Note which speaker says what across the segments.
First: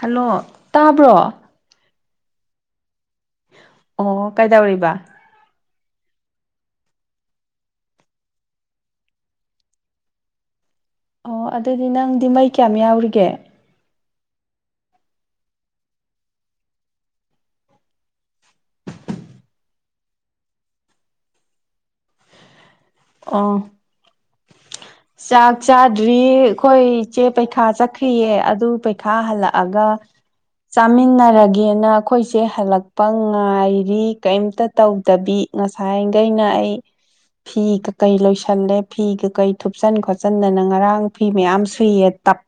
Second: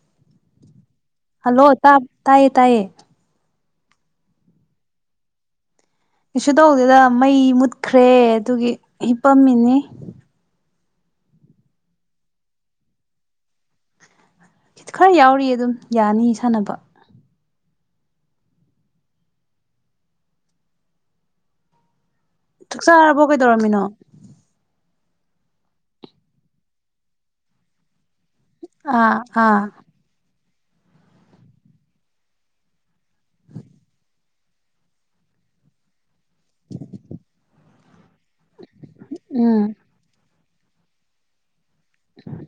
Speaker 1: Hello ꯇꯥꯕ꯭ꯔꯣ
Speaker 2: hello ꯇꯥꯏꯌꯦ ꯇꯥꯏꯌꯦ
Speaker 1: ꯑꯣ ꯀꯥꯏꯗꯧꯔꯤꯕ
Speaker 2: ꯀꯩꯁꯨ ꯇꯧꯗꯦꯗ ꯃꯩ ꯃꯨꯠꯈ꯭ꯔꯦ ꯑꯗꯨꯒꯤ ꯍꯤꯞꯄꯝꯃꯤꯅꯤ
Speaker 1: ꯑꯣ ꯑꯗꯨꯗꯤ ꯅꯪꯗꯤ ꯃꯩ ꯀꯌꯥꯝ ꯌꯥꯎꯔꯤꯒꯦ
Speaker 2: ꯈꯔ ꯌꯥꯎꯔꯤ ꯑꯗꯨꯝ ꯌꯥꯅꯤ ꯁꯥꯟꯅꯕ ꯆꯥꯛꯆꯥꯥꯔꯕꯣ
Speaker 1: ꯑꯣ
Speaker 2: ꯀꯩꯗꯧꯔꯝꯃꯤꯅꯣ
Speaker 1: ꯆꯥꯛ ꯆꯥꯗ꯭ꯔꯤ ꯑꯩꯈꯣꯏ ꯏꯆꯦ ꯄꯩꯈꯥ ꯆꯠꯈꯤꯌꯦ ꯑꯗꯨ
Speaker 2: ꯑꯥ
Speaker 1: ꯄꯩꯈꯥ
Speaker 2: ꯑꯥ
Speaker 1: ꯍꯜꯂꯛꯑꯒ ꯆꯥꯃꯤꯟꯅꯔꯒꯦꯅ ꯑꯩꯈꯣꯏꯁꯦ ꯍꯜꯂꯛꯄ ꯉꯥꯏꯔꯤ ꯀꯩꯝꯇ ꯇꯧꯗꯕꯤ ꯉꯁꯥꯏꯈꯩꯅ ꯑꯩ ꯐꯤ ꯀꯀꯩ ꯂꯣꯏꯁꯜꯂꯦ ꯐꯤ ꯀꯩꯀꯩ
Speaker 2: ꯎꯝ
Speaker 1: ꯈꯣꯠꯆꯤꯟꯗꯅ ꯉꯔꯥꯡ ꯐꯤ ꯃꯌꯥꯝ ꯁꯨꯏꯌꯦ ꯇꯞ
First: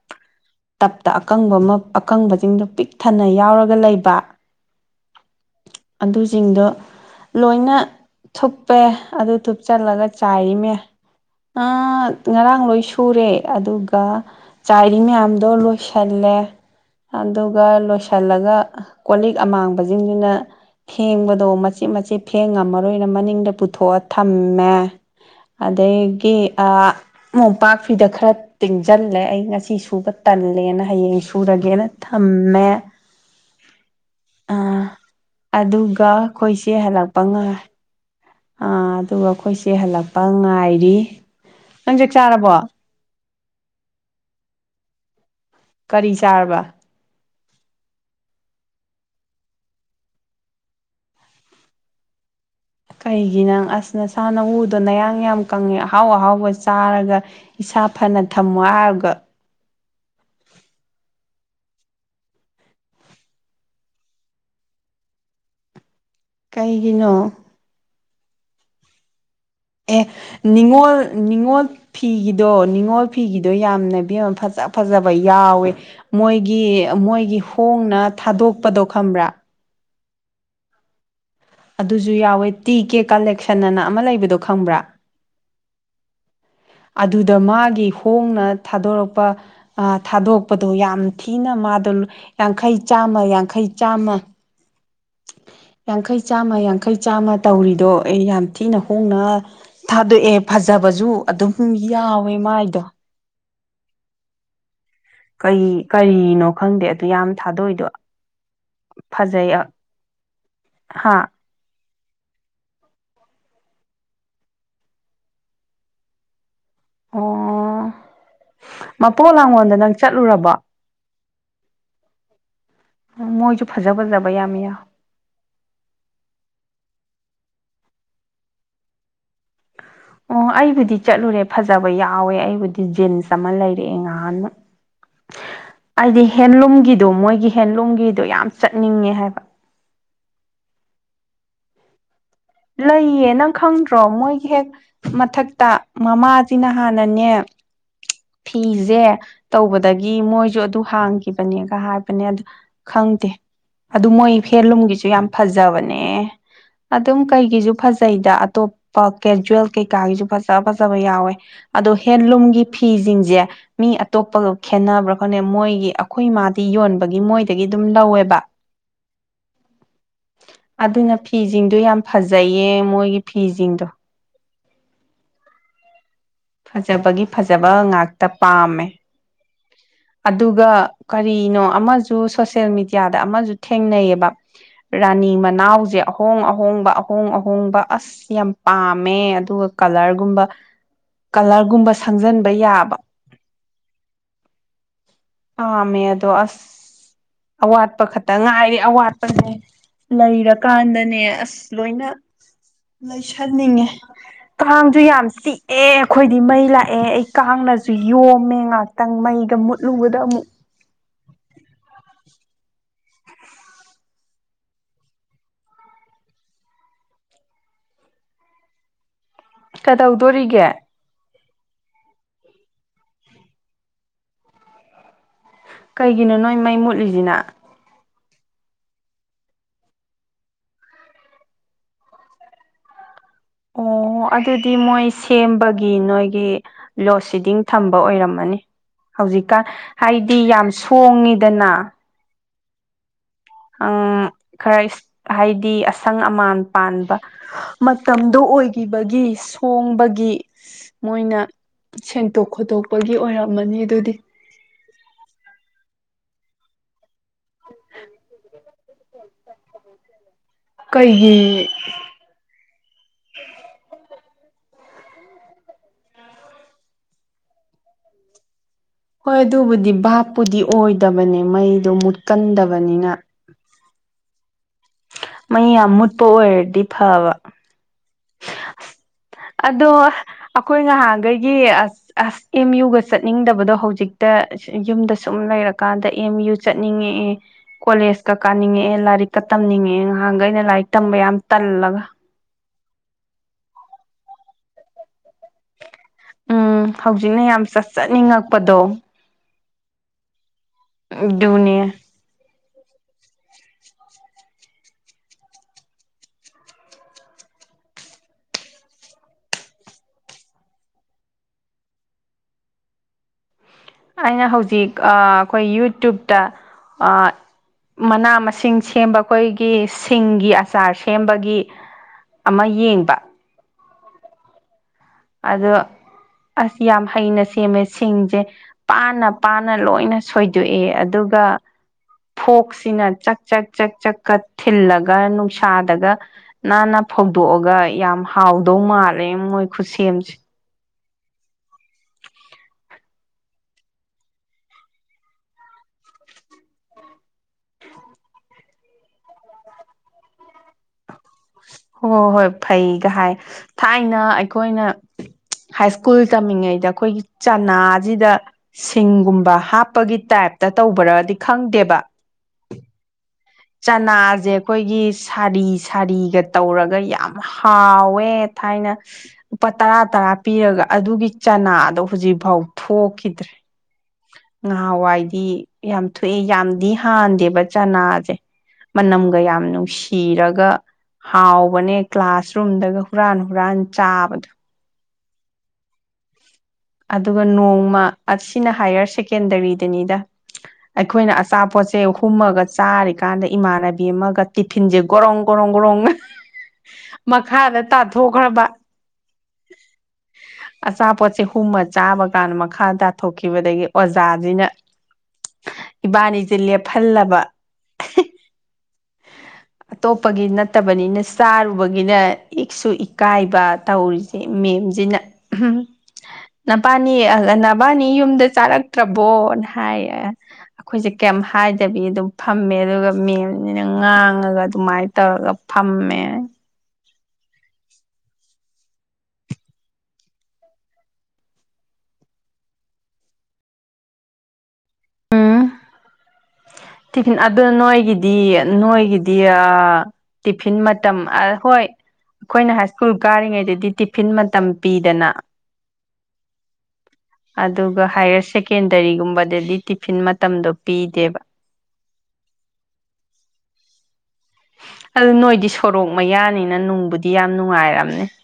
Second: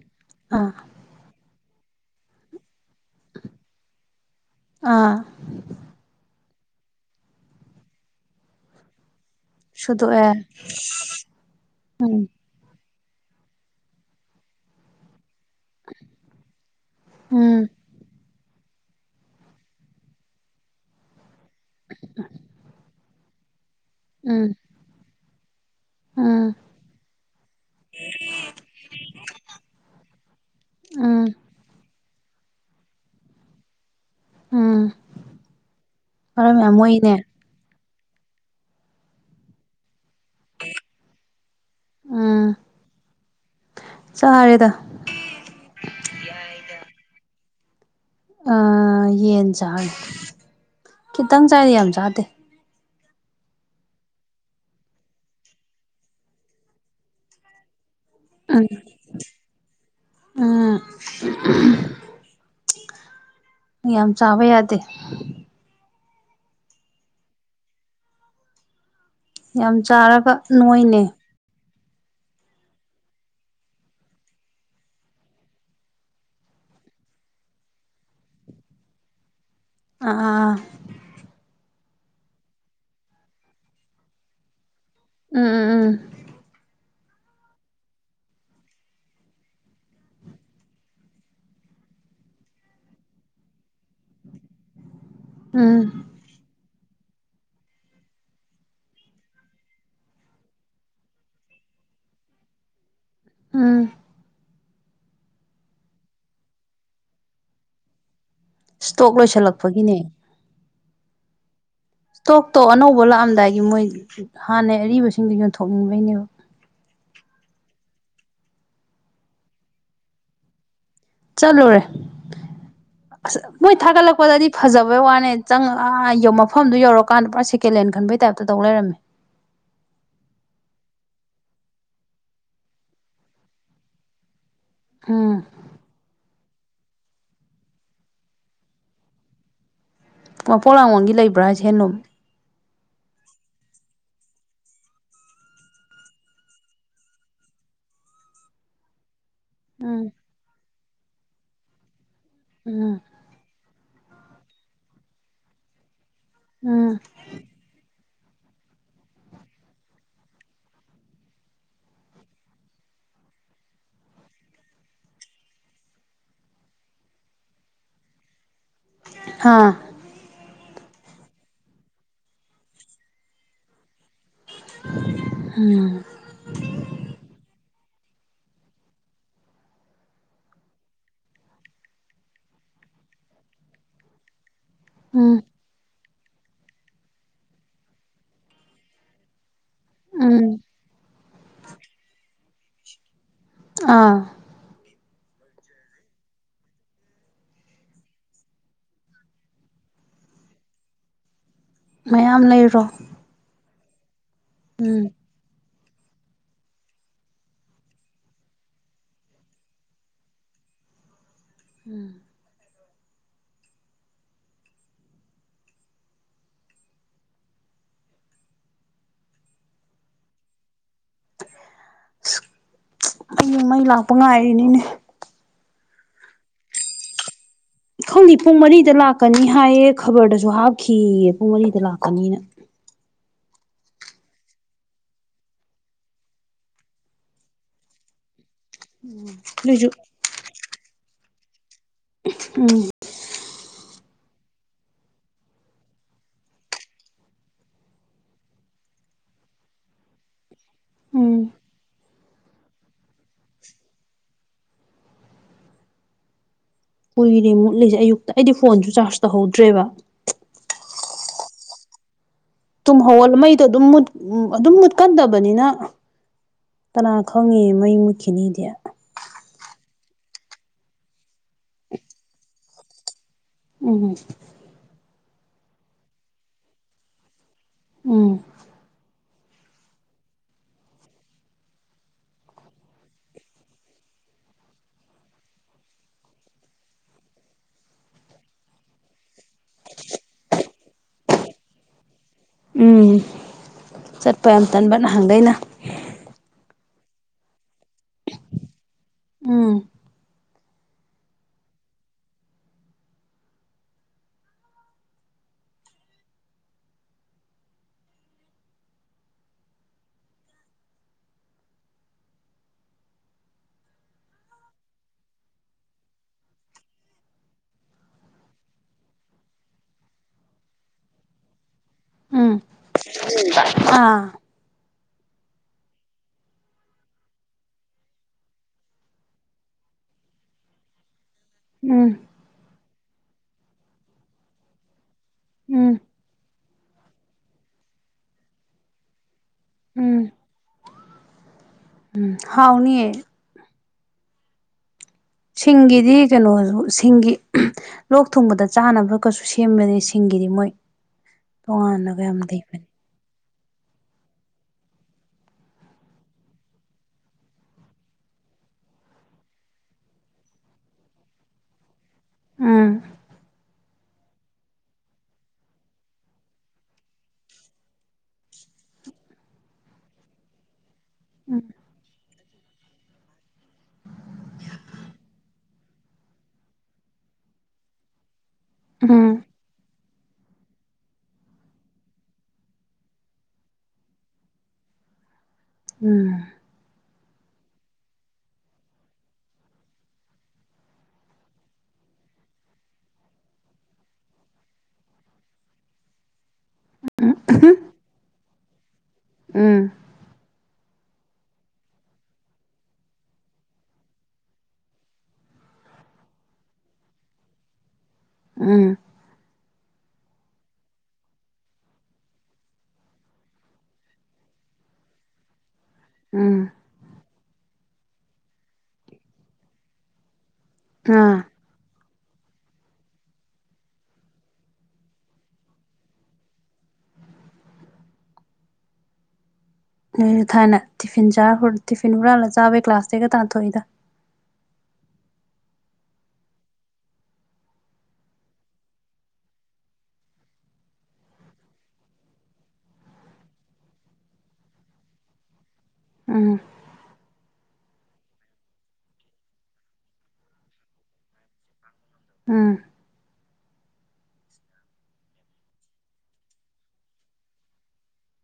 Speaker 2: ꯑꯥ
Speaker 1: ꯇꯞꯇ ꯑꯀꯪꯕ ꯑꯃ ꯑꯀꯪꯕꯁꯤꯡꯗꯣ ꯄꯤꯛ ꯊꯅ ꯌꯥꯎꯔꯒ ꯂꯩꯕ
Speaker 2: ꯑꯥ
Speaker 1: ꯑꯗꯨꯁꯤꯡꯗꯣ ꯂꯣꯏꯅ ꯊꯨꯞꯄꯦ ꯑꯗꯨ ꯇꯨꯞꯆꯜꯂꯒ
Speaker 2: ꯁꯨꯗꯣꯛꯑꯦ
Speaker 1: ꯆꯥꯏꯔꯤꯃꯦ
Speaker 2: ꯎꯝ
Speaker 1: ꯉꯔꯥꯡ ꯂꯣꯏꯁꯨ ꯁꯨꯔꯦ ꯑꯗꯨꯒ ꯆꯥꯏꯔꯤ ꯃꯌꯥꯝ ꯑꯣ ꯂꯣꯏꯁꯤꯜꯂꯦ
Speaker 2: ꯎꯝ
Speaker 1: ꯑꯗꯨꯒ ꯂꯣꯏꯁꯤꯜꯂꯒ ꯀꯣ ꯑꯃꯥꯡꯕꯅ ꯐ ꯑꯗꯣ ꯃꯆꯦꯠ ꯃꯆꯦꯠ ꯐꯦꯡ ꯉꯝꯃꯔꯣꯏꯅ ꯃꯅꯤꯡꯗ ꯄꯨꯊꯣꯛꯑ
Speaker 2: ꯎꯝ
Speaker 1: ꯊꯝꯃꯦ ꯑꯗꯒꯤ
Speaker 2: ꯎꯝ
Speaker 1: ꯅꯣꯝꯄꯥꯛ ꯐꯤꯗ ꯈꯔ ꯇꯤꯡꯁꯤꯜꯂꯦ ꯑꯩ ꯉꯁꯤ ꯁꯨꯕ ꯇꯜꯂꯦꯅ ꯍꯌꯦꯡ
Speaker 2: ꯎꯝ
Speaker 1: ꯁꯨꯔꯒꯦꯅ ꯊꯃꯦ
Speaker 2: ꯎꯝ
Speaker 1: ꯑꯥ ꯑꯗꯨꯒ
Speaker 2: ꯃꯔꯝ
Speaker 1: ꯑꯩꯈꯣꯏꯁꯦ
Speaker 2: ꯌꯥꯝ ꯃꯣꯛꯏꯅꯦ
Speaker 1: ꯍꯜꯂꯛꯄ ꯉꯥꯏ ꯑꯥ ꯑꯗꯨꯒ ꯑꯩꯈꯣꯏꯁꯦ ꯍꯜꯂꯛꯄ ꯉꯥꯏꯔꯤ ꯅꯪ ꯆꯛ ꯆꯥꯔꯕꯣ
Speaker 2: ꯆꯔꯦꯗ
Speaker 1: ꯀꯔꯤ ꯆꯥꯔꯕ
Speaker 2: ꯑꯥ ꯌꯦꯟ ꯆꯥꯅꯤ ꯈꯤꯇꯪ ꯆꯥꯗꯤ ꯌꯥꯝ ꯆꯥꯗꯦ
Speaker 1: ꯀꯩꯒꯤꯅꯪ ꯑꯁ ꯅꯁꯥꯟꯅꯎꯗꯣ ꯅꯌꯥꯡ ꯌꯥꯝ ꯀꯪꯉꯦ ꯑꯍꯥꯎ ꯑꯍꯥꯎꯕ ꯆꯥꯔꯒ ꯏꯁꯥ ꯐꯅ ꯊꯝꯃꯣ
Speaker 2: ꯎꯝ
Speaker 1: ꯍꯥꯏꯔꯒ
Speaker 2: ꯎꯝ ꯌꯥꯝ ꯆꯥꯕ ꯌꯥꯗꯦ
Speaker 1: ꯀꯩꯒꯤꯅꯣ
Speaker 2: ꯌꯥꯝ
Speaker 1: ꯑꯦ
Speaker 2: ꯆꯥꯔꯒ
Speaker 1: ꯅꯤꯡꯉꯣ
Speaker 2: ꯅꯣꯏꯅꯦ
Speaker 1: ꯅꯤꯡꯉꯜ ꯐꯤꯒꯤꯗꯣ ꯅꯤꯉꯣꯜ ꯐꯤꯒꯤꯗꯣ ꯌꯥꯝꯅ ꯑꯃ ꯐꯖ ꯐꯖꯕ ꯌꯥꯎꯋꯦ ꯃꯣꯏꯒꯤ ꯃꯣꯏꯒꯤ ꯍꯣꯡꯅ ꯊꯥꯗꯣꯛꯄꯗꯣ ꯈꯝꯕ꯭ꯔꯥ
Speaker 2: ꯑꯥ
Speaker 1: ꯑꯗꯨꯁꯨ ꯌꯥꯎꯋꯦ ꯇꯤ ꯀꯦ ꯀꯂꯦꯛꯁꯟ ꯑꯅ ꯑꯃ ꯂꯩꯕꯗꯣ ꯈꯪꯕ꯭ꯔꯥ
Speaker 2: ꯎꯝ ꯎꯝ ꯎꯝ
Speaker 1: ꯑꯗꯨꯗ ꯃꯥꯒꯤ ꯍꯣꯡꯅ ꯊꯥꯗꯣꯔꯛꯄ ꯊꯥꯗꯣꯔꯄꯗꯣ ꯌꯥꯝ ꯊꯤꯅ ꯃꯥ ꯑꯗꯨ ꯌꯥꯡꯈꯩ ꯆꯥꯝꯃ ꯌꯥꯡꯈꯩ ꯆꯥꯝꯃ
Speaker 2: ꯎꯝ
Speaker 1: ꯌꯥꯡꯈꯩ ꯆꯥꯝꯃ ꯌꯥꯡꯈꯩ ꯌꯥꯡꯈꯩ ꯆꯥꯝꯃ ꯇꯧꯔꯤꯗꯣ ꯑꯩ ꯌꯥꯝ ꯊꯤꯅ ꯍꯣꯡꯅ ꯊꯥꯗꯣꯛꯑꯦ ꯐꯖꯕꯁꯨ ꯑꯗꯨꯝ ꯌꯥꯎꯋꯦ ꯃꯥꯏꯗꯣ
Speaker 2: ꯑꯥ
Speaker 1: ꯀꯩ ꯀꯔꯤꯅꯣ ꯈꯪꯗꯦ ꯑꯗꯨ ꯌꯥꯝ ꯊꯥꯗꯣꯛꯏꯗꯣ
Speaker 2: ꯏꯁꯇꯣꯛ ꯂꯣꯏꯁꯤꯜꯂꯛꯄꯒꯤꯅꯦ
Speaker 1: ꯍꯥꯥ
Speaker 2: ꯏꯁꯇꯣꯛꯇꯣ ꯑꯅꯧꯕ ꯂꯥꯛꯑꯝꯗꯥꯏꯒꯤ ꯃꯣꯏ ꯍꯥꯟꯅ ꯑꯔꯤꯕꯁꯤꯡꯗꯨ ꯌꯣꯟꯊꯣꯛꯅꯤꯡꯕꯩꯅꯦꯕ
Speaker 1: ꯑꯣ ꯃꯄꯣ ꯂꯥꯡꯉꯣꯜꯗ ꯅꯪ ꯆꯠꯂꯨꯔꯕ
Speaker 2: ꯆꯂꯣꯔꯦ ꯑꯁ
Speaker 1: ꯃꯣꯏꯁꯨ
Speaker 2: ꯃꯣꯏ
Speaker 1: ꯐꯖ ꯐꯖꯕ
Speaker 2: ꯊꯥꯒꯠꯂꯛꯄꯗꯗꯤ
Speaker 1: ꯌꯥꯝ ꯌꯥꯎꯋꯦ
Speaker 2: ꯐꯖꯕꯩ ꯋꯥꯅꯦ ꯆꯪꯉꯛ ꯃꯐꯝꯗꯨꯣ ꯌꯧꯔꯀꯥꯟꯗ ꯁꯦꯀꯦꯟ ꯍꯦꯟ ꯈꯟꯕꯩ ꯇꯥꯏꯞꯇ ꯇꯧ ꯂꯩꯔꯝꯃꯤ
Speaker 1: ꯑꯣ ꯑꯩꯕꯨꯗꯤ ꯆꯠꯂꯨꯔꯦ ꯐꯖꯕ ꯌꯥꯎꯋꯦ ꯑꯩꯕꯨꯗꯤ ꯖꯤꯟꯁ ꯑꯃ ꯂꯩꯔꯛꯑꯦ ꯉꯥꯏꯍꯥꯟꯅ
Speaker 2: ꯑꯝ
Speaker 1: ꯍꯦꯟꯂꯨꯝꯒꯤꯗꯣ ꯃꯣꯏꯒꯤ ꯍꯦꯟꯂꯨꯝꯒꯤꯗꯣ ꯌꯥꯝ ꯆꯠꯅꯤꯡꯉꯦ ꯍꯥꯏꯕ
Speaker 2: ꯄꯣꯛꯂꯥꯡꯃꯣꯒꯤ ꯂꯩꯕ꯭ꯔꯥꯁꯦ ꯍꯟꯅꯣ
Speaker 1: ꯂꯩꯌꯦꯅ ꯈꯪꯗ꯭ꯔꯣ ꯃꯣꯏꯒꯤ ꯍꯦꯛ ꯃꯊꯛꯇ ꯃꯃꯥꯁꯤꯅ ꯍꯥꯟꯅꯅꯦ ꯐꯤꯁꯦ
Speaker 2: ꯎꯝ
Speaker 1: ꯇꯧꯕꯗꯒꯤ ꯃꯣꯏꯁꯨ ꯑꯗꯨ ꯍꯥꯡꯈꯤꯕꯅꯦꯒ ꯍꯥꯏꯕ ꯅꯦ ꯑꯗꯨ
Speaker 2: ꯎꯝ
Speaker 1: ꯈꯪꯗꯦ ꯑꯗꯨ ꯃꯣꯏ ꯐꯦꯟꯂꯨꯝꯒꯤꯁꯨ ꯌꯥꯝ ꯐꯖꯕꯅꯦ
Speaker 2: ꯎꯝ
Speaker 1: ꯑꯗꯨꯝ ꯀꯩꯒꯤꯁꯨ ꯐꯖꯩ ꯗ ꯑꯇꯣꯞꯄ ꯀꯦꯖꯋꯦꯜ ꯀꯩꯀꯥꯒꯤꯁꯨ ꯐꯖ ꯐꯖꯕ ꯌꯥꯎꯋꯦ ꯑꯗꯣ ꯍꯦꯟꯂꯨꯝꯒꯤ ꯐꯤꯁꯤꯡꯁꯦ ꯃꯤ ꯑꯇꯣꯞꯄꯒ ꯈꯦꯠꯅꯕ꯭ꯔꯥ ꯈ ꯃꯣꯏꯒꯤ ꯑꯩꯈꯣꯏ ꯃꯥꯗꯤ ꯌꯣꯟꯕꯒꯤ ꯃꯣꯏꯗꯒꯤ ꯑꯗꯨꯝ ꯂꯧꯋꯦꯕ
Speaker 2: ꯍꯥꯥ
Speaker 1: ꯑꯗꯨꯅ ꯐꯤꯁꯤꯡꯗꯨꯣ ꯌꯥꯝ ꯐꯖꯩꯌꯦ ꯃꯣꯏꯒꯤ ꯐꯤꯁꯤꯡꯗꯣ
Speaker 2: ꯎꯝ
Speaker 1: ꯐꯖꯕꯒꯤ ꯐꯖꯕ ꯉꯥꯛꯇ ꯄꯥꯝꯃꯦ ꯑꯗꯨꯒ ꯀꯔꯤꯅꯣ ꯑꯃꯁꯨ ꯁꯣꯁꯦꯜ ꯃꯦꯗꯤꯌꯥꯗ ꯑꯃꯁꯨ ꯊꯦꯡꯅꯩꯑꯌꯦꯕ ꯔꯥꯅꯤ
Speaker 2: ꯎꯝ
Speaker 1: ꯃꯅꯥꯎꯁꯦ ꯑꯍꯣꯡ ꯑꯍꯣꯡꯕ ꯑꯍꯣꯡ ꯑꯍꯣꯡꯕ ꯑꯁ ꯌꯥꯝ ꯄꯥꯝꯃꯦ ꯑꯗꯨꯒ ꯀꯂꯔꯒꯨꯝꯕ
Speaker 2: ꯎꯝ
Speaker 1: ꯀꯂꯔꯒꯨꯝꯕ ꯁꯪꯖꯟꯕ ꯌꯥꯕ꯫
Speaker 2: ꯑꯥ꯫
Speaker 1: ꯑꯃꯦꯗꯣ ꯑꯁ꯫ ꯑꯋꯥꯠꯄ ꯈꯛꯇ ꯉꯥꯏꯔꯤ ꯑꯋꯥꯠꯄꯁꯦ ꯂꯩꯔꯀꯥꯟꯗꯅꯦ ꯑꯁ ꯂꯣꯏꯅ
Speaker 2: ꯃꯌꯥꯝ ꯂꯩꯔꯣ
Speaker 1: ꯂꯩꯁꯟꯅꯤꯡꯉꯦ ꯀꯥꯡꯗꯨ
Speaker 2: ꯎꯝ
Speaker 1: ꯌꯥꯝ ꯆꯤꯛ ꯑꯦ ꯑꯩꯈꯣꯏꯗꯤ ꯃꯩ ꯂꯥꯛꯑꯦ ꯑꯩ ꯀꯥꯡꯅꯁꯨ ꯌꯣꯝꯃꯦ ꯉꯥꯏꯍꯥꯛꯇꯪ ꯃꯩꯒ ꯃꯨꯠꯂꯨꯕꯗ ꯇꯃꯨ
Speaker 2: ꯎꯝ
Speaker 1: ꯀꯗꯧꯗꯣꯔꯤꯒꯦ
Speaker 2: ꯍꯡ ꯃꯩ ꯂꯥꯛꯄ ꯉꯥꯏꯔꯤꯅꯤꯅꯦ
Speaker 1: ꯀꯩꯒꯤꯅꯣ ꯅꯣꯏ ꯃꯩ ꯃꯨꯠꯂꯤꯁꯤꯅ
Speaker 2: ꯈꯪꯉ ꯄꯨꯡ ꯃꯔꯤꯗ ꯂꯥꯛꯀꯅꯤ ꯍꯥꯏꯌꯦ ꯈꯕꯔꯗꯁꯨ ꯍꯥꯞꯈꯤꯌꯦ ꯄꯨꯡ ꯃꯔꯤꯗ ꯂꯥꯛꯀꯅꯤꯅ
Speaker 1: ꯑꯣ ꯑꯗꯨꯗꯤ ꯃꯣꯏ ꯁꯦꯝꯕꯒꯤ ꯅꯣꯏꯒꯤ ꯂꯣꯁꯤꯗꯤꯡ ꯊꯝꯕ ꯑꯣꯏꯔꯝꯃꯅꯤ ꯍꯧꯖꯤꯛꯀꯥꯟ
Speaker 2: ꯑꯗꯨꯏꯁꯨ
Speaker 1: ꯍꯥꯏꯗꯤ ꯌꯥꯝ ꯁꯣꯡꯉꯤꯗꯅ
Speaker 2: ꯎꯝ
Speaker 1: ꯎꯝ ꯈꯔ ꯍꯥꯏꯗꯤ ꯑꯁꯪ ꯑꯃꯥꯟ ꯄꯥꯟꯕ ꯃꯇꯝꯗꯣ ꯑꯣꯏꯣꯏꯕꯤꯕꯒꯤ ꯁꯣꯡꯕꯒꯤ
Speaker 2: ꯎꯝ
Speaker 1: ꯃꯣꯏꯅ ꯁꯦꯡꯇꯣꯛ ꯈꯣꯠꯇꯣꯛꯄꯒꯤ ꯑꯣꯏꯔꯝꯃꯅꯤ ꯑꯗꯨꯗꯤ
Speaker 2: ꯀꯨꯏꯔꯦ ꯃꯨꯠꯂꯤꯁꯦ ꯑꯌꯨꯛꯇ ꯑꯩꯗꯤ ꯐꯣꯟꯁꯨ ꯆꯥꯔꯖ ꯇꯧꯍꯧꯗ꯭ꯔꯦꯕ
Speaker 1: ꯀꯩꯒꯤ꯫
Speaker 2: ꯇꯨꯝ ꯍꯧꯒꯜꯂ ꯃꯩꯗꯣ ꯑꯗꯨꯝ ꯃꯨꯠ ꯎ ꯑꯗꯨꯝ ꯃꯨꯠꯀꯟꯗꯕꯅꯤꯅ ꯀꯅꯥ ꯈꯪꯉꯤ ꯃꯩ ꯃꯨꯠꯈꯤꯅꯤꯗꯤ꯫
Speaker 1: ꯍꯣꯏ ꯑꯗꯨꯕꯨꯗꯤ ꯚꯥꯞꯄꯨꯗꯤ ꯑꯣꯏꯗꯕꯅꯦ ꯃꯩꯗꯣ ꯃꯨꯠꯀꯟꯗꯕꯅꯤꯅ꯫
Speaker 2: ꯎꯝ꯫
Speaker 1: ꯃꯩ ꯌꯥꯝ ꯃꯨꯠꯄ ꯑꯣꯏꯔꯗꯤ ꯐꯕ꯫
Speaker 2: ꯎꯝ꯫
Speaker 1: [unintelligible] ꯑꯗꯣ ꯑꯈꯣꯏ ꯉꯍꯥꯟꯈꯩꯒꯤ ꯑ ꯑꯁ ꯑꯦꯝ ꯌꯨꯒ ꯆꯠꯅꯤꯡꯗꯕꯗꯣ ꯍꯧꯖꯤꯛꯇ ꯌꯨꯝꯗ ꯁꯨꯝ ꯂꯩꯔꯀꯥꯟꯗ ꯑꯦꯝ ꯌꯨ ꯆꯠꯅꯤꯡꯉꯛꯑꯦ ꯀꯣꯂꯦꯖꯀ ꯀꯥꯅꯤꯡꯉꯛꯑꯦ ꯂꯥꯏꯔꯤꯛꯀ ꯇꯝ ꯅꯤꯡꯉꯦ ꯉꯍꯥꯡꯒꯩꯅ ꯂꯥꯏꯔꯤꯛ ꯇꯝꯕ ꯌꯥꯝ ꯇꯜꯂꯒ꯫
Speaker 2: ꯎꯝ ꯆꯠꯄ ꯌꯥꯝ ꯇꯟꯕ ꯅꯍꯥꯟꯒꯩꯅ꯫
Speaker 1: ꯎꯝ ꯍꯧꯖꯤꯛꯅ ꯌꯥꯝ ꯆꯠꯆꯠꯅꯤꯡꯉꯛꯄꯗꯣ꯫
Speaker 2: ꯎꯝ꯫
Speaker 1: ꯗꯨꯅꯤ꯫ ꯑꯩꯅ ꯍꯧꯖꯤꯛ ꯑ ꯑꯈꯣꯏ ꯌꯨꯇ꯭ꯕꯇ ꯑ ꯃꯅꯥ ꯃꯁꯤꯡ ꯁꯦꯝꯕ ꯑꯩꯈꯣꯏꯒꯤ ꯁꯤꯡꯒꯤ ꯑꯆꯥꯔ ꯁꯦꯝꯕꯒꯤ
Speaker 2: ꯎꯝ
Speaker 1: ꯑꯃ ꯌꯦꯡꯕ꯫
Speaker 2: ꯑꯥ꯫
Speaker 1: ꯑꯗꫭ ꯑꯁ ꯌꯥꯝ ꯍꯩꯅ ꯁꯦꯝꯃꯦ ꯁꯤꯡꯁꯦ ꯄꯥꯅ-ꯄꯥꯅ ꯂꯣꯏꯅ ꯁꯣꯏꯗꯣꯛꯑꯦ ꯑꯗꯨꯒ
Speaker 2: ꯎꯝ꯫
Speaker 1: ꯀꯣꯛꯁꯤꯅ ꯆꯥꯛ ꯆꯛ ꯆꯛ ꯆꯛꯀ ꯊꯤꯜꯂꯒ
Speaker 2: ꯎꯝ
Speaker 1: ꯅꯨꯡꯁꯥꯗꯒ ꯅꯥꯟꯅ ꯐꯧꯗꯣꯛ ꯑꯗꯨꯒ ꯌꯥꯝ ꯍꯥꯎꯗꯧ ꯃꯥꯜꯂꯦ ꯃꯣꯏ ꯈꯨꯠꯁꯦꯝꯁꯦ꯫
Speaker 2: ꯎꯝ ꯍꯥꯎꯅꯤꯌꯦ꯫ ꯁꯤꯡꯒꯤꯗꯤ ꯀꯩꯅꯣꯁꯨ ꯁꯤꯡꯒꯤ ꯂꯣꯛ ꯊꯨꯡꯕꯗ ꯆꯥꯅꯕ ꯀꯩꯁꯨ ꯁꯦꯝꯕꯅꯤ ꯁꯤꯡꯒꯤ ꯒꯤꯗꯤ ꯃꯣꯏ ꯇꯣꯉꯥꯟꯅꯒ ꯌꯥꯝ
Speaker 1: ꯍꯣꯏ-ꯍꯣꯏ
Speaker 2: ꯂꯩꯕꯅꯤ
Speaker 1: ꯐꯩꯒ ꯍꯥꯏ ꯊꯥꯏꯅ ꯑꯩꯈꯣꯏꯅ ꯍꯥꯏꯁ꯭ꯀꯨꯜ ꯇꯝꯃꯤꯉꯩꯗ ꯑꯩꯈꯣꯏꯒꯤ ꯆꯅꯥꯁꯤꯗ ꯁꯤꯡꯒꯨꯝꯕ ꯍꯥꯞꯄꯒꯤ ꯇꯥꯏꯞ ꯗ ꯇꯧꯕꯔꯗꯤ ꯈꯪꯗꯦꯕ
Speaker 2: ꯎꯝ꯫
Speaker 1: ꯆꯅꯥꯁꯦ ꯑꯩꯈꯣꯏꯒꯤ ꯁꯥꯔꯤ ꯁꯥꯔꯤꯒ ꯇꯧꯔꯒ ꯌꯥꯝ ꯍꯥꯎꯋꯦ ꯊꯥꯏꯅ ꯂꯨꯄꯥ ꯇꯔꯥ ꯇꯔꯥ ꯄꯤꯔꯒ ꯑꯗꯨꯒꯤ
Speaker 2: ꯎꯝ
Speaker 1: ꯆꯅꯥꯗꯣ ꯍꯧꯖꯤꯛꯐꯥꯎ ꯊꯣꯛꯈꯤꯗ꯭ꯔꯦ ꯉꯍꯥꯟꯋꯥꯏꯗꯤ ꯌꯥꯝ ꯊꯨꯑꯦ ꯌꯥꯝꯗꯤ ꯍꯥꯟꯗꯦ ꯆꯅꯥꯁꯦ ꯃꯅꯝꯒ
Speaker 2: ꯎꯝ
Speaker 1: ꯌꯥꯝ ꯅꯨꯡꯁꯤ꯫ ꯀꯤꯔꯒ ꯍꯥꯎꯕꯅꯦ ꯀ꯭ꯂꯥꯁꯔꯨꯝꯗꯒ ꯍꯨꯔꯥꯟ-ꯍꯨꯔꯥꯟ ꯆꯥꯕꯗꫬ꯫
Speaker 2: ꯎꯝ꯫
Speaker 1: ꯑꯗꯨꯒ ꯅꯣꯡꯃ ꯑꯁꯤꯅ ꯍꯥꯏꯌꯔ ꯁꯦꯀꯦꯟꯗꯔꯤꯗꯅꯤꯗ꯫ ꯑꯩꯈꯣꯏꯅ ꯑꯆꯥꯄꯣꯠꯁꯦ ꯍꯨꯝꯃꯒ ꯆꯥꯔꯤꯀꯥꯟꯗ ꯏꯃꯥꯟꯅꯕꯤ ꯑꯃꯒ ꯇꯤꯐꯤꯟꯁꯦ ꯒꯣꯔꯣꯡ-ꯒꯣꯔꯣꯡ ꯈꯣꯡꯒ꯭ꯔꯣꯡꯅ ꯃꯈꯥꯗ ꯇꯥꯊꯣꯛꯈ꯭ꯔꯕ꯫
Speaker 2: ꯎꯝ꯫
Speaker 1: ꯑꯆꯥꯄꯣꯠꯁꯦ ꯍꯨꯝꯃ ꯆꯥꯕ ꯀꯥꯟꯗ ꯃꯈꯥ ꯇꯥꯊꯣꯛꯈꯤꯕꯗꯒꯤ ꯑꯣꯖꯥꯁꯤꯅ ꯏꯕꯥꯅꯤꯁꯦ ꯂꯦꯞꯍꯜꯂꯕ꯫
Speaker 2: ꯎꯝ ꯎꯝ
Speaker 1: [inaudible] ꯑꯇꯣꯞꯄꯒꯤ ꯅꯠꯇꯕꯅꯤꯅ ꯆꯥꯔꯨꯕꯒꯤꯅ ꯏꯛꯁꯨ ꯏꯀꯥꯏꯕ ꯇꯧꯔꯤꯁꯦ ꯃꯦꯝ ꯖꯤꯅ
Speaker 2: ꯎꯝ
Speaker 1: ꯅꯄꯥꯅꯤ ꯅꯕꯥꯅꯤ ꯌꯨꯝꯗ ꯆꯥꯔꯛꯇ꯭ꯔꯕꯣꯅ ꯍꯥꯏꯌꯦ꯫ ꯑꯩꯈꯣꯏꯁꯦ ꯀꯩꯝ
Speaker 2: ꯑꯥ
Speaker 1: ꯍꯥꯏꯗꯕꯤ ꯑꯗꯨꯝ ꯐꯝꯃꯦ ꯑꯗꯨꯒ ꯃꯦꯝ ꯅꯤꯅ ꯉꯥꯡꯑꯒ ꯑꯗꯨꯃꯥꯏꯅ ꯇꯧꯔꯒ ꯐꯝꯃꯦ꯫
Speaker 2: ꯅ ꯊꯥꯏꯅ ꯇꯤꯐꯤꯟꯥ ꯇꯤꯐꯤꯟ ꯍꯨꯔꯥꯜꯂꯒ ꯆꯥꯕꯩ ꯀ꯭ꯂꯥꯁꯇꯩꯒ ꯇꯥꯟꯊꯣꯛꯏꯗ
Speaker 1: ꯎꯝ ꯇꯤꯐꯤꯟ ꯑꯗꯨ ꯅꯣꯏꯒꯤꯗꯤ ꯅꯣꯏꯒꯤꯗꯤ ꯑ ꯇꯤꯐꯤꯟ ꯃꯇꯝ ꯍꯣꯏ ꯑꯩꯈꯣꯏꯅ ꯍꯥꯏ ꯁ꯭ꯀꯨꯜ ꯀꯥꯔꯤꯉꯩꯗꯗꯤ ꯇꯤꯐꯤꯟ ꯃꯇꯝ ꯄꯤꯗꯅ
Speaker 2: ꯎꯝ
Speaker 1: ꯑꯗꯨꯒ ꯍꯥꯏꯌꯔ ꯁꯦꯀꯦꯟꯗꯔꯤꯒꯨꯝꯕꯗꯗꯤ ꯇꯤꯐꯤꯟ ꯃꯇꯝꯗꯣ ꯄꯤꯗꯦꯕ
Speaker 2: ꯎꯝ
Speaker 1: [inaudible] ꯑꯗꯨ ꯅꯣꯏꯗꯤ ꯁꯣꯔꯣꯛ ꯃꯌꯥꯅꯤꯅ ꯅꯨꯡꯕꯨꯗꯤ ꯌꯥꯝ ꯅꯨꯡꯉꯥꯏꯔꯝꯅꯦ [inaudible]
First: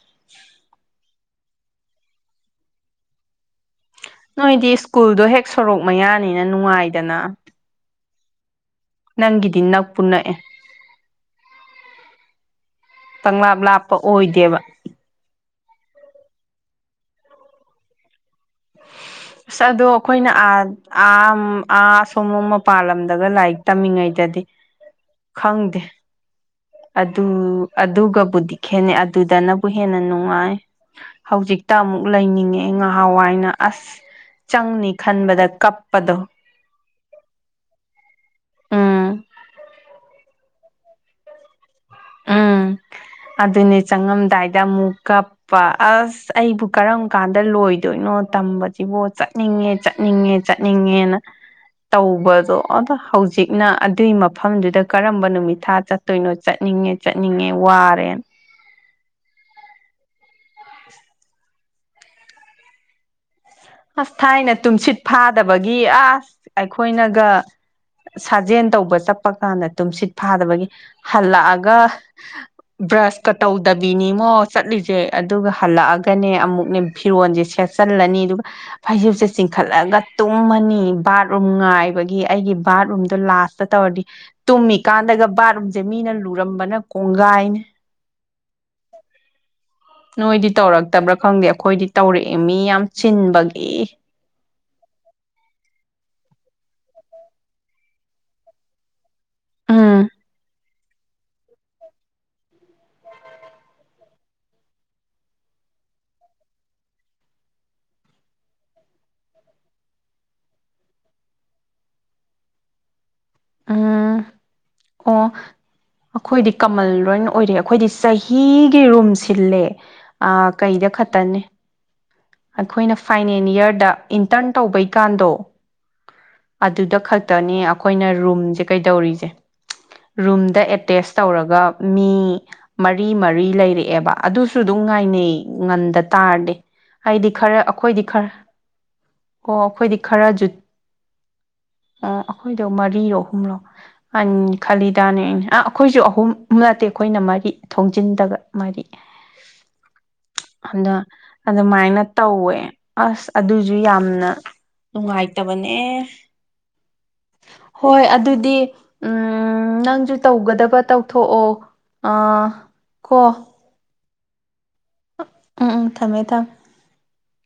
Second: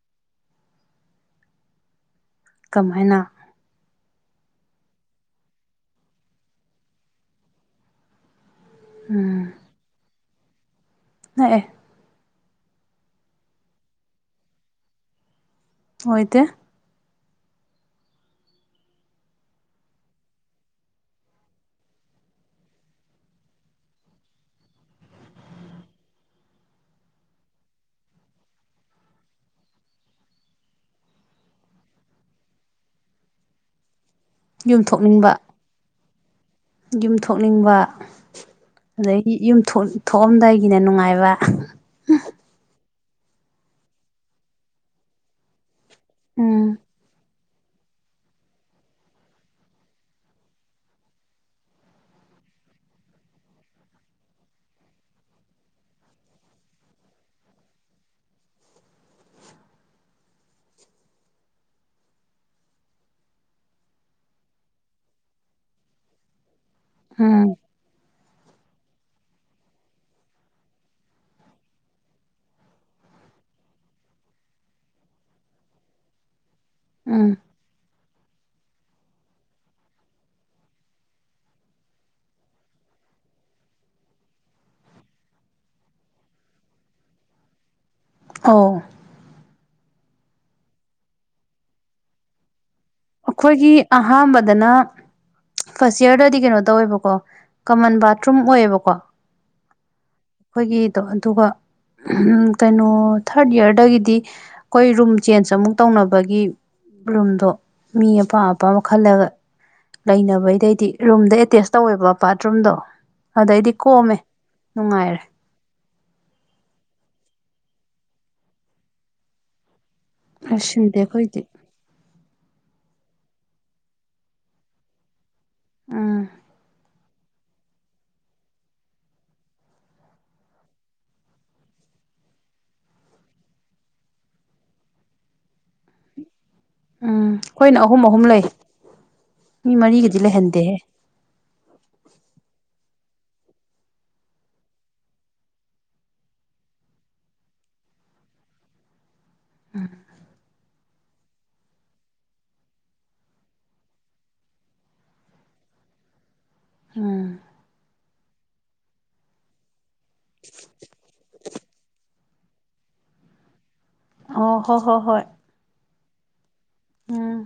Speaker 2: ꯀꯃꯥꯏꯅ
Speaker 1: ꯅꯣꯏꯗꯤ ꯁ꯭ꯀꯨꯜꯗꯣ ꯍꯦꯛ ꯁꯣꯔꯣꯛ ꯃꯌꯥꯅꯤꯅ ꯅꯨꯡꯉꯥꯏꯗꯅ ꯅꯪꯒꯤꯗꯤ ꯅꯛꯄ ꯅꯛꯑꯦ
Speaker 2: ꯍ ꯑꯦ
Speaker 1: ꯀꯪꯂꯪꯂꯥꯞ ꯂꯥꯞꯄ ꯑꯣꯏꯗꯦꯕ
Speaker 2: ꯍꯣꯏꯗꯤ
Speaker 1: [inaudible] ꯑꯁ ꯑꯗꯣ ꯑꯩꯈꯣꯏꯅꯥ ꯑꯥ ꯑꯥ ꯑꯁꯣꯝꯝ ꯃꯄꯥꯥꯟꯂꯝꯗꯒ ꯂꯥꯏꯔꯤꯛ ꯇꯝꯃꯤꯉꯩꯗꯗꯤ ꯈꯪꯗꯦ ꯑꯗꯨ ꯑꯗꯨꯒꯕꯨꯗꯤ ꯈꯦꯠꯅꯩ ꯑꯗꯨꯗꯅꯕꯨ ꯍꯦꯟꯅ ꯅꯨꯡꯉꯥꯏ ꯍꯧꯖꯤꯛꯇ ꯑꯃꯨꯛ ꯂꯩꯅꯤꯡꯉꯦ ꯉꯍꯥꯟꯋꯥꯏꯅ ꯑꯁ
Speaker 2: ꯌꯨꯝ
Speaker 1: ꯆꯪꯅꯤ
Speaker 2: ꯊꯣꯛꯅꯤꯡꯕ
Speaker 1: ꯈꯟꯕꯗ ꯀꯞꯄꯗꯣ
Speaker 2: ꯌꯨꯝ ꯊꯣꯛꯅꯤꯡꯕ
Speaker 1: ꯎꯝ
Speaker 2: ꯑꯗꯒꯤ ꯌꯨꯝꯊ ꯊꯣꯛꯑꯝꯗꯥꯏꯗꯒꯤꯅ ꯅꯨꯡꯉꯥꯏꯕ
Speaker 1: ꯎꯝ ꯑꯗꯨꯅꯦ ꯆꯪꯉꯝꯗꯥꯏꯗ ꯑꯃꯨꯛ ꯀꯞꯄ ꯑꯁ
Speaker 2: ꯎꯝ
Speaker 1: ꯑꯩꯕꯨ ꯀꯔꯝ ꯀꯥꯟꯅꯗ ꯗ ꯂꯣꯏꯗꯣꯏꯅꯣ ꯇꯝꯕꯁꯤꯕꯣ ꯆꯠꯅꯤꯡꯉꯦ ꯆꯠꯅꯤꯡꯉꯦ ꯆꯠꯅꯤꯡꯉꯦꯅ ꯇꯧꯕꯗꯣ ꯑꯗꯣ ꯍꯧꯖꯤꯛꯅ ꯑꯗꯨꯏ ꯃꯐꯝꯗꯨꯗ ꯀꯔꯝꯕ ꯅꯨꯃꯤꯠ ꯊꯥ ꯆꯠꯇꯣꯏꯅꯣ ꯆꯠ ꯆꯠꯅꯤꯡꯉꯦ ꯆꯠꯅꯤꯡꯉꯦ ꯋꯥꯔꯦ ꯑꯁ ꯊꯥꯏꯅ ꯇꯨꯝꯁꯤꯠ ꯐꯥꯗꯕꯒꯤ ꯑꯁ ꯑꯩꯈꯣꯏꯅꯒ
Speaker 2: ꯎꯝ
Speaker 1: ꯁꯥꯖꯦꯜ ꯇꯧꯕ ꯆꯠꯄ ꯀꯥꯟꯗ ꯇꯨꯝꯁꯤꯠ ꯐꯥꯗꯕꯒꯤ ꯍꯜꯂꯛꯑꯒ ꯕ꯭ꯔꯁꯀ ꯇꯧꯗꯕꯤꯅꯤꯃꯣ ꯆꯠꯂꯤꯁꯦ ꯑꯗꯨꯒ ꯍꯜꯂꯛꯑꯒꯅꯦ ꯑꯃꯨꯛ
Speaker 2: ꯎꯝ
Speaker 1: ꯐꯤꯔꯣꯟꯁꯦ ꯁꯦꯠꯆꯜꯂꯅꯤ ꯑꯗꯨꯒ ꯐꯩꯖꯨꯞꯁꯦ ꯆꯤꯡꯈꯠꯂꯒ ꯇꯨꯝꯃꯅꯤ ꯕꯥꯠꯔꯨꯝ ꯉꯥꯏꯕꯒꯤ ꯑꯩꯒꯤ ꯕꯥꯠꯔꯨꯝꯗꯣ ꯂꯥꯛ ꯥꯁꯇ ꯇꯧꯔꯗꯤ ꯇꯨꯝꯃꯤꯀꯥꯟꯗꯒ ꯕꯥꯠꯔꯨꯝꯁꯦ ꯃꯤꯅ ꯂꯨꯔꯝꯕꯅ ꯀꯣꯡꯒꯥꯏꯅꯦ
Speaker 2: ꯑꯣ
Speaker 1: ꯅꯣꯏꯗꯤ ꯇꯧꯔꯛꯇꯕ꯭ꯔꯥ ꯈꯪꯗꯦ ꯑꯩꯈꯣꯏꯗꯤ ꯇꯧꯔꯛꯑꯦ ꯃꯤ ꯌꯥꯝ
Speaker 2: ꯑꯩꯈꯣꯏꯒꯤ
Speaker 1: ꯆꯤꯟꯕꯒꯤ
Speaker 2: ꯑꯍꯥꯟꯕꯗꯅ ꯐꯥꯔꯁ ꯌꯌꯥꯔꯗꯗꯤ ꯀꯩꯅꯣꯗ ꯇꯧꯋꯕꯀꯣ ꯀꯃꯟ ꯕꯥꯊꯔꯨꯝ ꯑꯣꯏꯌꯦꯕꯀꯣ
Speaker 1: ꯑꯥ
Speaker 2: ꯑꯩꯈꯣꯏꯒꯤꯗꯣ ꯑꯗꯨꯒ ꯀꯩꯅꯣ ꯊꯥꯔꯠ ꯏꯌꯥꯔꯗꯒꯤꯗꯤ ꯑꯩꯈꯣꯏ ꯔꯨꯝ ꯆꯦꯟꯖ ꯑꯃꯨꯛ ꯇꯧꯅꯕꯒꯤ ꯔꯨꯝꯗꯣ ꯃꯤ ꯑꯄꯥꯝ ꯑꯄꯥ ꯑꯃ ꯈꯜꯂꯒ ꯂꯩꯅꯕꯩꯗꯩꯗꯤ ꯔꯨꯝꯗ ꯑꯦꯇꯦꯁ ꯇꯧꯋꯦꯕ ꯕꯥꯠꯔꯨꯝꯗꯣ ꯑꯗꯩꯗꯤ
Speaker 1: ꯎꯝ
Speaker 2: ꯀꯣꯝꯃꯦ
Speaker 1: ꯑꯣ
Speaker 2: ꯅꯨꯡꯉꯥꯏꯔꯦ
Speaker 1: ꯑꯩꯈꯣꯏꯗꯤ ꯀꯃꯜ ꯂꯣꯏ ꯑꯣꯏꯔ ꯑꯩꯈꯣꯏꯗꯤ ꯆꯍꯤꯒꯤ ꯔꯨꯝ ꯁꯤꯜꯂꯦ
Speaker 2: ꯑꯁ
Speaker 1: ꯀꯩꯗ
Speaker 2: ꯁꯤꯟꯗꯦ
Speaker 1: ꯈꯛꯇꯅꯤ
Speaker 2: ꯑꯩꯈꯣꯏꯗꯤ
Speaker 1: ꯑꯩꯈꯣꯏꯅ ꯐꯥꯏꯅꯦꯜ ꯌꯥꯔꯗ ꯏꯟꯇꯔꯟ ꯇꯧꯕꯩꯀꯥꯟꯗꯣ
Speaker 2: ꯎꯝ
Speaker 1: ꯑꯗꯨꯗ ꯈꯛ ꯈꯛꯇꯅꯤ ꯑꯩꯈꯣꯏꯅ ꯔꯨꯝꯁꯦ ꯀꯩꯗꯧꯔꯤꯁꯦ ꯔꯨꯝꯗ ꯑꯦꯇꯦꯁ ꯇꯧꯔꯒ ꯃꯤ ꯃꯔꯤ ꯃꯔꯤ ꯂꯩꯔꯛꯑꯦꯕ ꯑꯗꯨꯁꯨ ꯑꯗꯨꯝ ꯅꯨꯡꯉꯥꯏꯅꯦ ꯉꯟꯗ ꯇꯥꯔꯗꯤ
Speaker 2: ꯎꯝ
Speaker 1: ꯍꯥꯏꯗꯤ ꯈꯔ
Speaker 2: ꯑꯩꯈꯣꯏꯅ ꯑꯍꯨꯝ
Speaker 1: ꯑꯩꯈꯣꯏꯗꯤ
Speaker 2: ꯑꯍꯨꯝ
Speaker 1: ꯈꯔ
Speaker 2: ꯂꯩ
Speaker 1: ꯑꯣ
Speaker 2: ꯃꯤ
Speaker 1: ꯑꯩꯈꯣꯏꯗꯤ
Speaker 2: ꯃꯔꯤꯒꯗꯤ
Speaker 1: ꯈꯔ ꯖꯨꯠ
Speaker 2: ꯂꯩꯍꯟꯗꯦꯍꯦ
Speaker 1: ꯑ ꯑꯩꯈꯣꯏꯗꯣ ꯃꯔꯤꯔꯣ ꯑꯍꯨꯝꯂꯣ ꯈꯂꯤꯗꯥꯅꯦ ꯑ ꯑꯩꯈꯣꯏꯁꯨ ꯑꯍꯨꯝ ꯅꯠꯇꯦ ꯑꯩꯈꯣꯏꯅ ꯃꯔꯤ ꯊꯣꯡꯖꯤꯟꯗ ꯃꯥꯗꯤ
Speaker 2: ꯎꯝ
Speaker 1: ꯑ ꯑ ꯑꯗꯨꯃꯥꯏꯅ ꯇꯧꯋꯦ ꯑꯁ ꯑꯗꯨꯁꯨ ꯌꯥꯝꯅ ꯅꯨꯡꯉꯥꯏꯇꯕꯅꯦ
Speaker 2: ꯎꯝ
Speaker 1: ꯍꯣꯏ ꯑꯗꯨꯗꯤ ꯅꯪꯁꯨ ꯇꯧꯒꯗꯕ ꯇꯧꯊꯣꯛꯑꯣ ꯑꯥ ꯀꯣ
Speaker 2: ꯑꯣ ꯍꯣ ꯍꯣ ꯍꯣꯏ
Speaker 1: ꯊꯃꯦ ꯇ
Speaker 2: ꯎꯝ